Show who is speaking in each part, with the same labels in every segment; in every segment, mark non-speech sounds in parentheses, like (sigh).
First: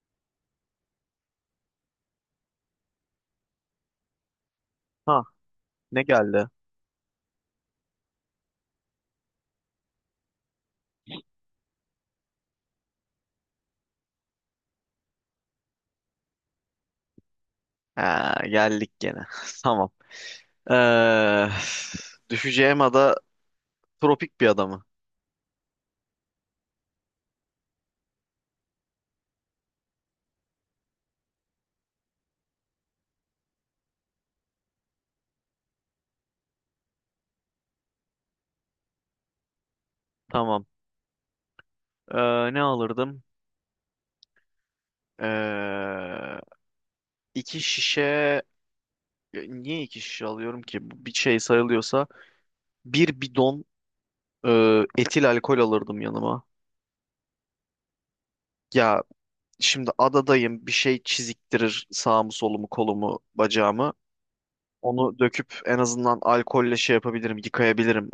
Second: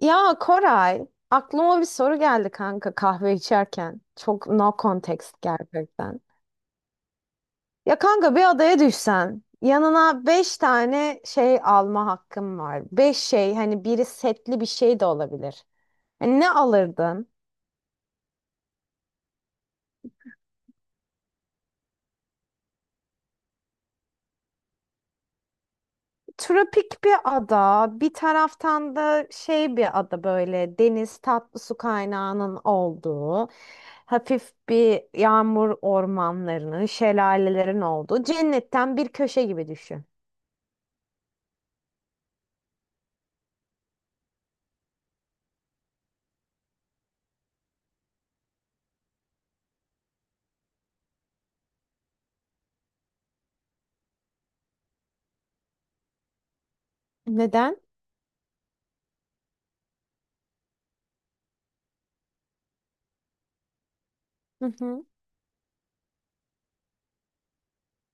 Speaker 1: Ya Koray, aklıma bir soru geldi kanka kahve içerken. Çok no
Speaker 2: Ha,
Speaker 1: context
Speaker 2: ne
Speaker 1: gerçekten.
Speaker 2: geldi?
Speaker 1: Ya kanka bir adaya düşsen, yanına beş tane şey alma hakkın var. Beş şey, hani biri setli bir şey de olabilir. Hani ne alırdın?
Speaker 2: Ha, geldik gene. (laughs) Tamam. Ee, Düşeceğim ada tropik bir ada mı?
Speaker 1: Tropik bir ada, bir taraftan da şey bir ada böyle deniz tatlı su kaynağının olduğu, hafif bir yağmur ormanlarının, şelalelerin olduğu cennetten bir köşe gibi düşün.
Speaker 2: Tamam. Ne alırdım? Ee, iki şişe... Ya niye iki şişe alıyorum ki? Bu bir şey sayılıyorsa. Bir bidon e, etil alkol alırdım yanıma.
Speaker 1: Neden?
Speaker 2: Ya şimdi adadayım. Bir şey çiziktirir sağımı solumu kolumu bacağımı.
Speaker 1: Hı hı.
Speaker 2: Onu döküp en azından alkolle şey yapabilirim, yıkayabilirim.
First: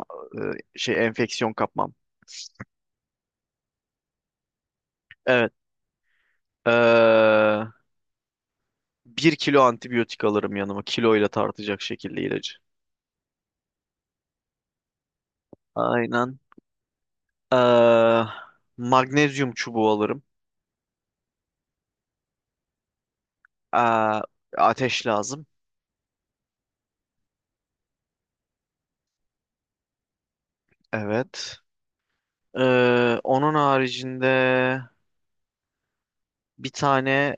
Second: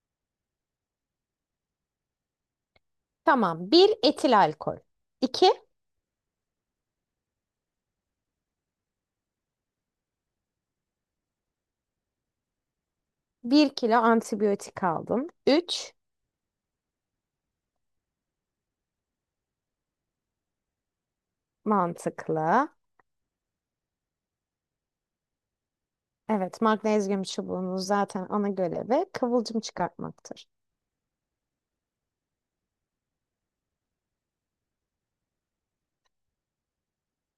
Speaker 2: Ee, Şey enfeksiyon kapmam.
Speaker 1: Tamam. Bir etil alkol.
Speaker 2: Evet.
Speaker 1: İki.
Speaker 2: Ee, Bir kilo antibiyotik alırım yanıma. Kiloyla tartacak şekilde ilacı.
Speaker 1: Bir kilo antibiyotik aldım. Üç.
Speaker 2: Aynen. Ee, Magnezyum çubuğu alırım.
Speaker 1: Mantıklı.
Speaker 2: Ee, Ateş lazım.
Speaker 1: Evet, magnezyum çubuğunun zaten ana görevi kıvılcım çıkartmaktır.
Speaker 2: Evet. Onun haricinde bir tane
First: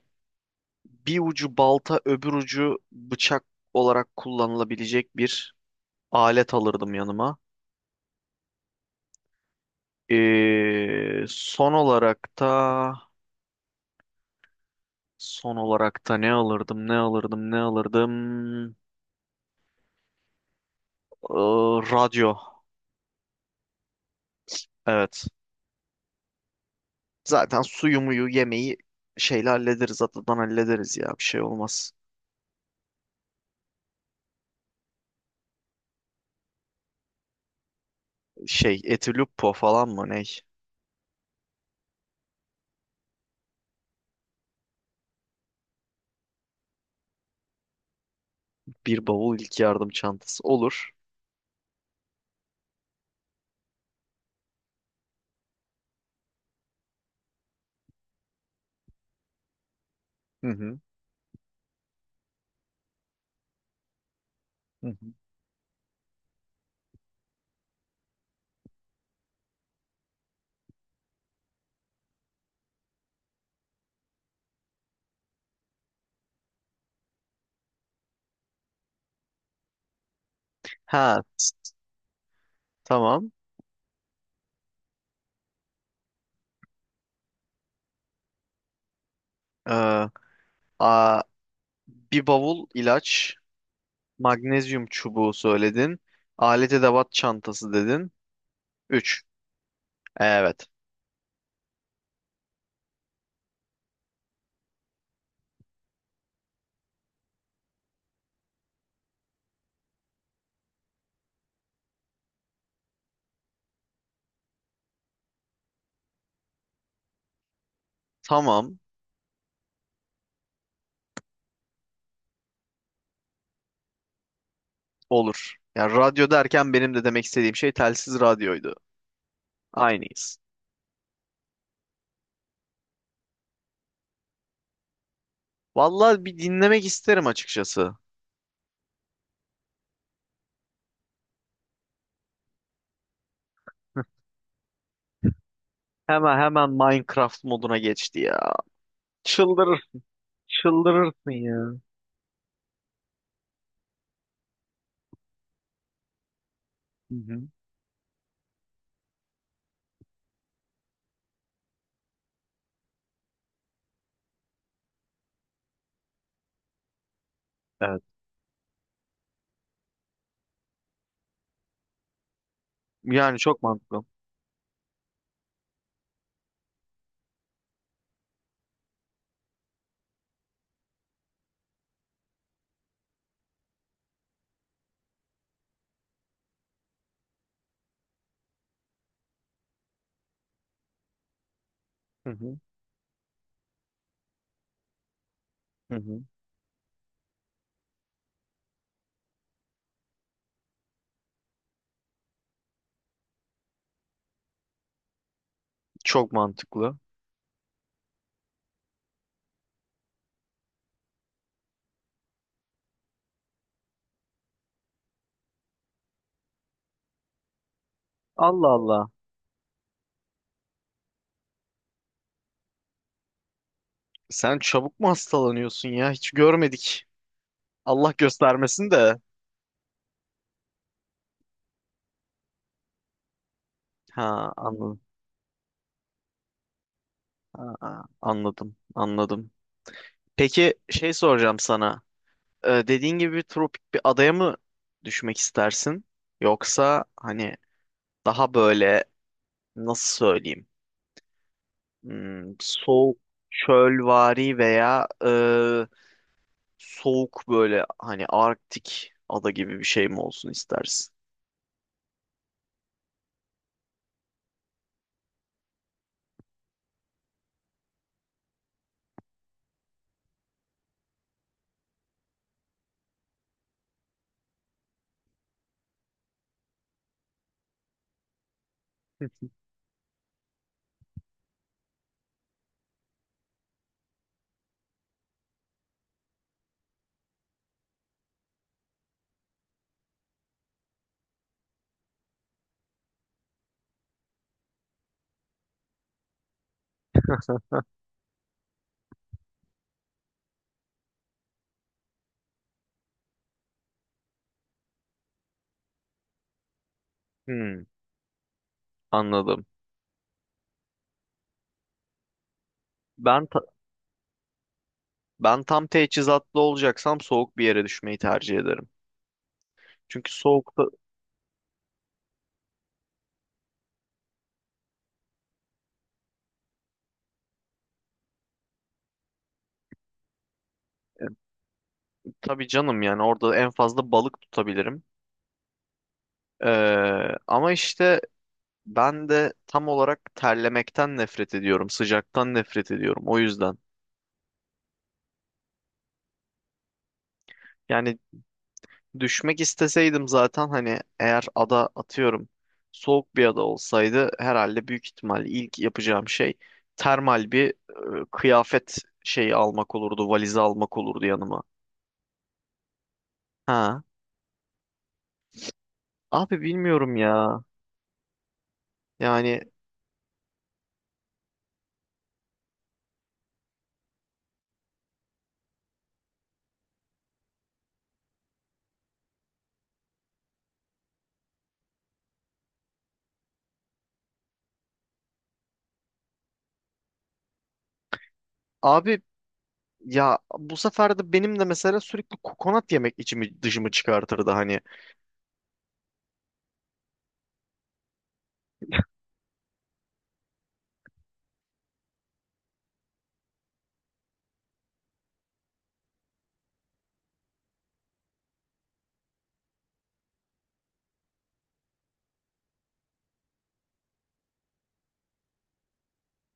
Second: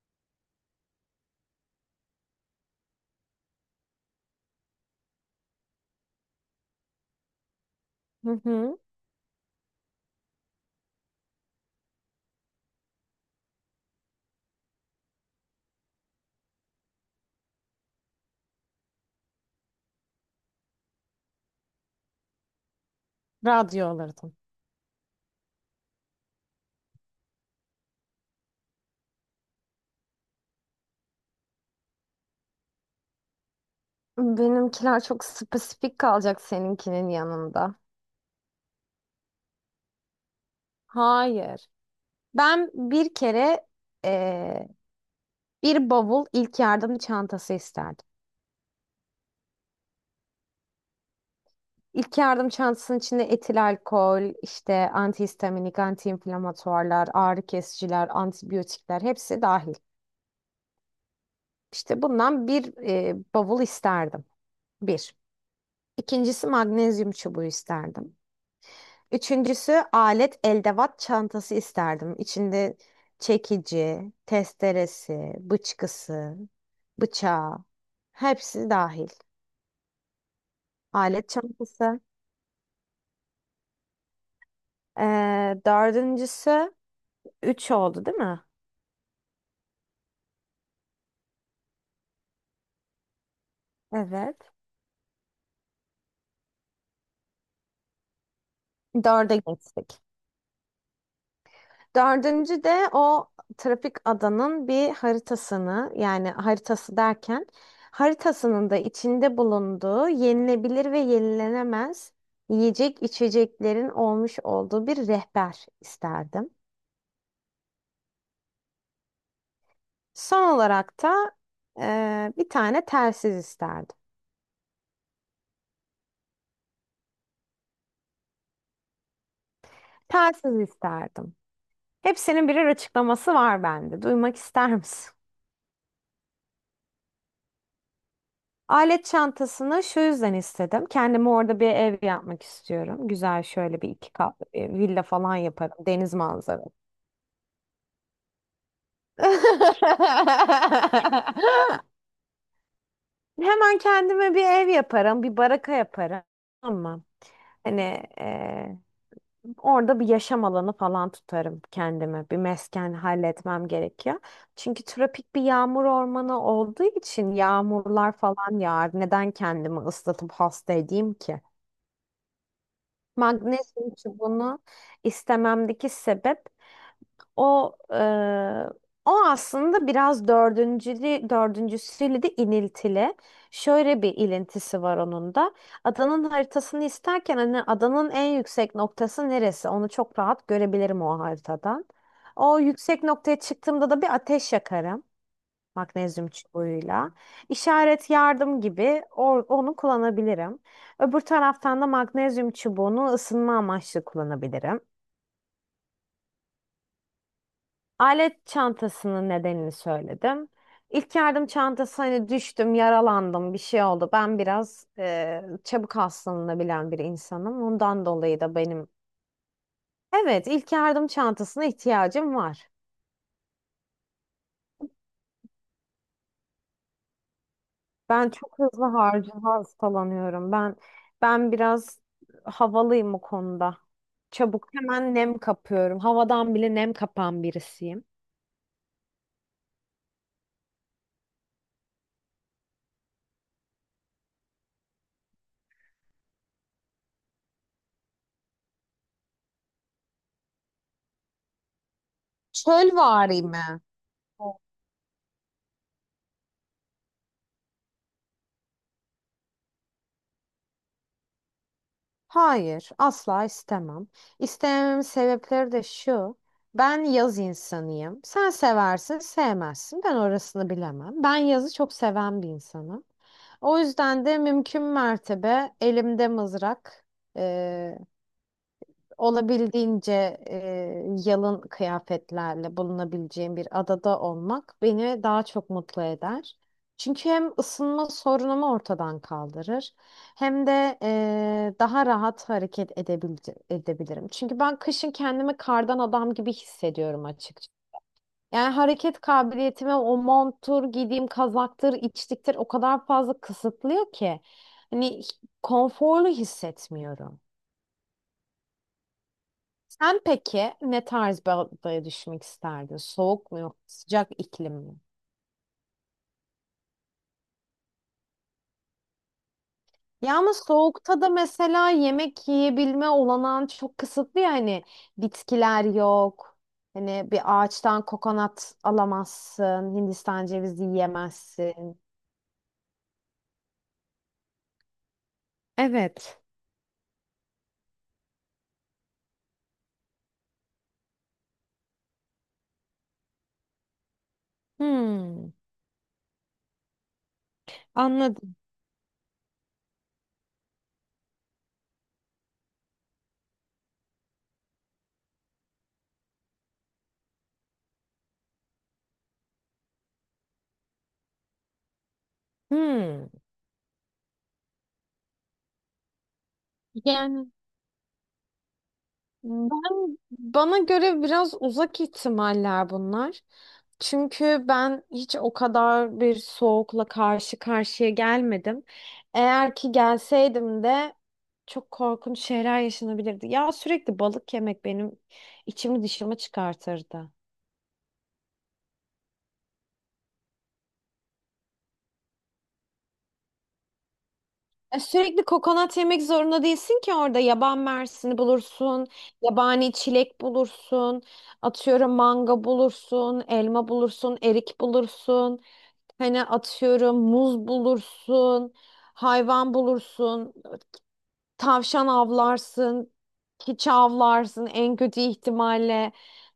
Speaker 2: bir ucu balta öbür ucu bıçak olarak kullanılabilecek bir alet alırdım yanıma.
Speaker 1: Hı hı.
Speaker 2: Son olarak da ne alırdım, Ee, radyo.
Speaker 1: Radyo alırdım.
Speaker 2: Evet. Zaten suyu muyu yemeği şeyle hallederiz. Atadan hallederiz ya. Bir şey olmaz.
Speaker 1: Benimkiler çok spesifik kalacak seninkinin yanında.
Speaker 2: Şey Etiluppo falan mı ne?
Speaker 1: Hayır. Ben bir kere eee, bir bavul ilk yardım çantası isterdim.
Speaker 2: Bir bavul ilk yardım çantası. Olur.
Speaker 1: İlk yardım çantasının içinde etil alkol, işte antihistaminik, antiinflamatuarlar, ağrı kesiciler, antibiyotikler hepsi dahil.
Speaker 2: Hı hı.
Speaker 1: İşte bundan bir bavul isterdim.
Speaker 2: Hı hı.
Speaker 1: Bir. İkincisi magnezyum çubuğu isterdim. Üçüncüsü alet eldevat çantası isterdim. İçinde çekici, testeresi, bıçkısı, bıçağı hepsi dahil.
Speaker 2: Ha
Speaker 1: Alet
Speaker 2: s-
Speaker 1: çantası.
Speaker 2: tamam.
Speaker 1: Dördüncüsü üç oldu değil mi?
Speaker 2: Ee, a, Bir bavul ilaç.
Speaker 1: Evet.
Speaker 2: Magnezyum çubuğu söyledin. Alet edevat çantası dedin. 3.
Speaker 1: Dörde geçtik.
Speaker 2: Evet.
Speaker 1: Dördüncü de o trafik adanın bir haritasını, yani haritası derken haritasının da içinde bulunduğu yenilebilir ve yenilenemez yiyecek içeceklerin olmuş olduğu bir rehber isterdim.
Speaker 2: Tamam.
Speaker 1: Son olarak da bir tane telsiz isterdim.
Speaker 2: Olur. Ya radyo derken benim de demek istediğim şey telsiz radyoydu. Aynıyız.
Speaker 1: Telsiz isterdim. Hepsinin birer açıklaması var bende. Duymak ister misin?
Speaker 2: Vallahi bir dinlemek isterim açıkçası.
Speaker 1: Alet çantasını şu yüzden istedim. Kendime orada bir ev yapmak istiyorum. Güzel şöyle bir iki katlı bir villa falan yaparım. Deniz
Speaker 2: Hemen
Speaker 1: manzaralı.
Speaker 2: hemen Minecraft moduna geçti ya. Çıldırır, çıldırırsın ya.
Speaker 1: (laughs) Hemen kendime bir ev yaparım, bir baraka yaparım. Ama
Speaker 2: Hı hı.
Speaker 1: hani eee, orada bir yaşam alanı falan tutarım kendime. Bir mesken halletmem gerekiyor. Çünkü tropik bir yağmur ormanı olduğu için
Speaker 2: Evet.
Speaker 1: yağmurlar falan yağar. Neden kendimi ıslatıp hasta edeyim ki?
Speaker 2: Yani çok
Speaker 1: Magnezyum
Speaker 2: mantıklı.
Speaker 1: çubuğunu istememdeki sebep o e, o aslında biraz dördüncülü, dördüncüsüyle de iniltili. Şöyle bir ilintisi var onun da. Adanın haritasını isterken hani adanın en yüksek noktası neresi? Onu çok rahat görebilirim o haritadan.
Speaker 2: Hı hı.
Speaker 1: O yüksek noktaya çıktığımda da bir ateş yakarım.
Speaker 2: Hı hı.
Speaker 1: Magnezyum çubuğuyla. İşaret yardım gibi onu kullanabilirim. Öbür taraftan da magnezyum çubuğunu ısınma amaçlı kullanabilirim.
Speaker 2: Çok mantıklı.
Speaker 1: Alet çantasının nedenini söyledim. İlk yardım çantası hani düştüm, yaralandım, bir şey oldu. Ben biraz çabuk hastalanabilen bir insanım. Ondan dolayı da
Speaker 2: Allah
Speaker 1: benim
Speaker 2: Allah.
Speaker 1: evet, ilk yardım çantasına ihtiyacım var.
Speaker 2: Sen çabuk mu hastalanıyorsun ya? Hiç görmedik. Allah
Speaker 1: Ben çok hızlı
Speaker 2: göstermesin de.
Speaker 1: harcı hastalanıyorum. Ben biraz havalıyım o konuda.
Speaker 2: Ha,
Speaker 1: Çabuk
Speaker 2: anladım.
Speaker 1: hemen nem kapıyorum. Havadan bile nem kapan
Speaker 2: Ha, ha,
Speaker 1: birisiyim.
Speaker 2: anladım. Anladım. Peki şey soracağım sana. Dediğin gibi bir tropik bir adaya mı düşmek istersin? Yoksa hani daha böyle nasıl söyleyeyim? Hmm, soğuk
Speaker 1: Çölvari mi?
Speaker 2: çölvari veya soğuk böyle hani Arktik ada gibi bir şey mi olsun istersin?
Speaker 1: Hayır, asla istemem. İstemememin sebepleri de şu. Ben yaz insanıyım. Sen seversin, sevmezsin. Ben orasını bilemem. Ben yazı çok seven bir insanım. O yüzden de mümkün mertebe elimde mızrak, eee,
Speaker 2: (laughs)
Speaker 1: olabildiğince yalın kıyafetlerle bulunabileceğim bir adada olmak beni daha çok mutlu eder. Çünkü hem ısınma sorunumu ortadan kaldırır hem de daha rahat hareket edebil edebilirim. Çünkü ben kışın kendimi kardan adam gibi hissediyorum, yani hareket kabiliyetime o monttur, giydiğim kazaktır, içliktir o kadar fazla kısıtlıyor ki. Hani konforlu hissetmiyorum.
Speaker 2: Hmm, anladım.
Speaker 1: Sen peki ne tarz bir adaya düşmek isterdin?
Speaker 2: Ben
Speaker 1: Soğuk mu
Speaker 2: ta-
Speaker 1: yok, sıcak iklim mi?
Speaker 2: ben tam teçhizatlı olacaksam soğuk bir yere düşmeyi tercih ederim. Çünkü
Speaker 1: Ya ama
Speaker 2: soğukta
Speaker 1: soğukta da mesela yemek yiyebilme olanağın çok kısıtlı ya, hani bitkiler yok. Hani bir ağaçtan kokonat alamazsın, Hindistan cevizi
Speaker 2: e,
Speaker 1: yiyemezsin.
Speaker 2: tabii canım, yani orada en fazla balık tutabilirim.
Speaker 1: Evet.
Speaker 2: Ee, ama işte ben de tam olarak terlemekten nefret ediyorum, sıcaktan nefret ediyorum. O yüzden.
Speaker 1: Hmm,
Speaker 2: Yani
Speaker 1: anladım.
Speaker 2: düşmek isteseydim zaten hani eğer ada atıyorum soğuk bir ada olsaydı herhalde büyük ihtimal ilk yapacağım şey termal bir kıyafet şeyi almak olurdu, valizi almak olurdu yanıma.
Speaker 1: Hmm.
Speaker 2: Ha. Abi bilmiyorum
Speaker 1: Yani
Speaker 2: ya. Yani
Speaker 1: ben bana göre biraz uzak ihtimaller bunlar. Çünkü ben hiç o kadar bir soğukla karşı karşıya gelmedim. Eğer ki gelseydim de çok korkunç şeyler yaşanabilirdi. Ya sürekli balık yemek benim içimi dışımı çıkartırdı.
Speaker 2: abi ya, bu sefer de benim de mesela sürekli kokonat yemek içimi dışımı çıkartırdı hani.
Speaker 1: E, sürekli kokonat yemek zorunda değilsin ki, orada yaban mersini bulursun, yabani çilek bulursun, atıyorum manga bulursun, elma bulursun, erik bulursun. Hani atıyorum muz bulursun, hayvan bulursun, tavşan avlarsın, hiç avlarsın en kötü ihtimalle.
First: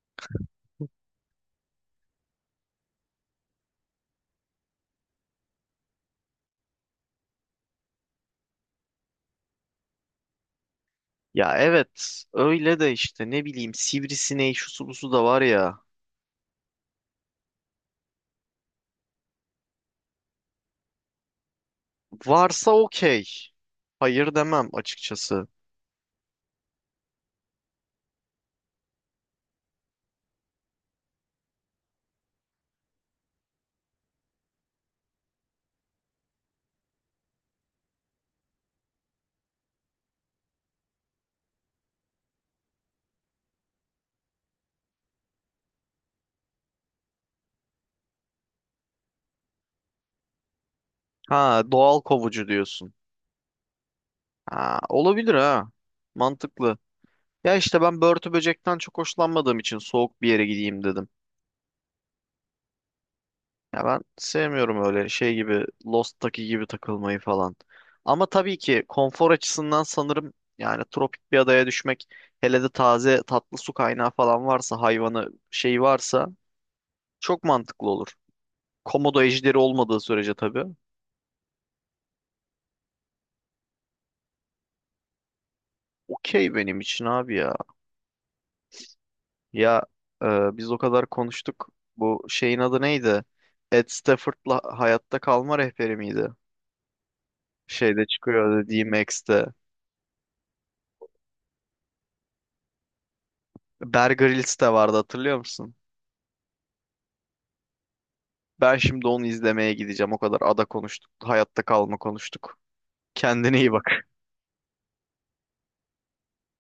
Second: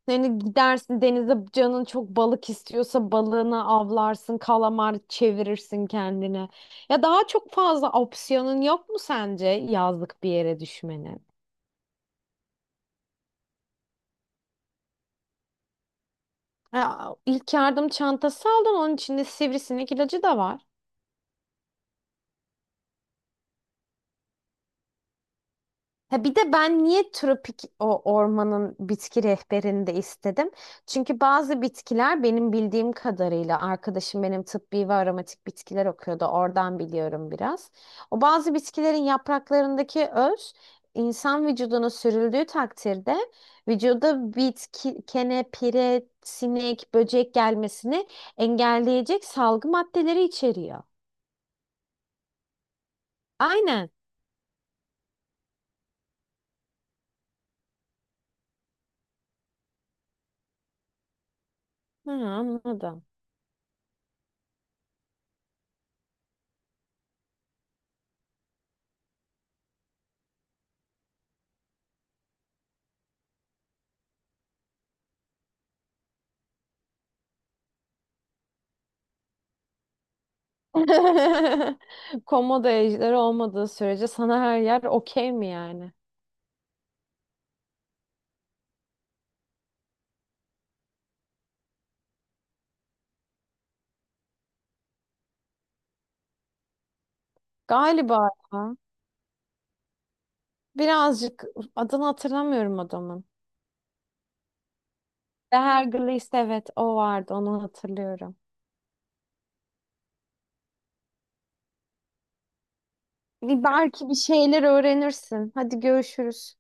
Speaker 1: Hani gidersin denize, canın çok balık istiyorsa balığını avlarsın, kalamar çevirirsin kendine. Ya daha çok fazla opsiyonun yok mu sence yazlık bir yere düşmenin?
Speaker 2: Ya evet öyle de işte ne bileyim sivrisineği şusu busu da var ya.
Speaker 1: Ya, ilk yardım çantası aldın, onun içinde sivrisinek ilacı da var.
Speaker 2: Varsa okey. Hayır demem açıkçası.
Speaker 1: Ha bir de ben niye tropik o ormanın bitki rehberini de istedim? Çünkü bazı bitkiler, benim bildiğim kadarıyla arkadaşım benim tıbbi ve aromatik bitkiler okuyordu. Oradan biliyorum biraz. O bazı bitkilerin yapraklarındaki öz insan vücuduna sürüldüğü takdirde vücuda bitki, kene, pire, sinek, böcek gelmesini engelleyecek salgı maddeleri içeriyor.
Speaker 2: Ha, doğal kovucu diyorsun.
Speaker 1: Aynen.
Speaker 2: Ha, olabilir ha. Mantıklı. Ya işte ben börtü böcekten çok hoşlanmadığım için soğuk bir yere gideyim dedim.
Speaker 1: Ha, anladım.
Speaker 2: Ya ben sevmiyorum öyle şey gibi Lost'taki gibi takılmayı falan. Ama tabii ki konfor açısından sanırım yani tropik bir adaya düşmek, hele de taze tatlı su kaynağı falan varsa, hayvanı şey varsa çok mantıklı olur. Komodo ejderi olmadığı sürece tabii.
Speaker 1: (laughs) Komodo ejderi olmadığı sürece sana her yer okey mi yani?
Speaker 2: Okey benim için abi ya. Ya biz o kadar konuştuk. Bu şeyin adı neydi? Ed Stafford'la Hayatta Kalma Rehberi miydi? Şeyde
Speaker 1: Galiba
Speaker 2: çıkıyor
Speaker 1: ya.
Speaker 2: dediğim Max'te.
Speaker 1: Birazcık adını hatırlamıyorum adamın.
Speaker 2: Bear Grylls de vardı, hatırlıyor musun?
Speaker 1: Hergleist, evet o vardı, onu hatırlıyorum.
Speaker 2: Ben şimdi onu izlemeye gideceğim. O kadar ada konuştuk. Hayatta kalma konuştuk. Kendine
Speaker 1: Bir
Speaker 2: iyi bak.
Speaker 1: belki bir şeyler öğrenirsin. Hadi görüşürüz.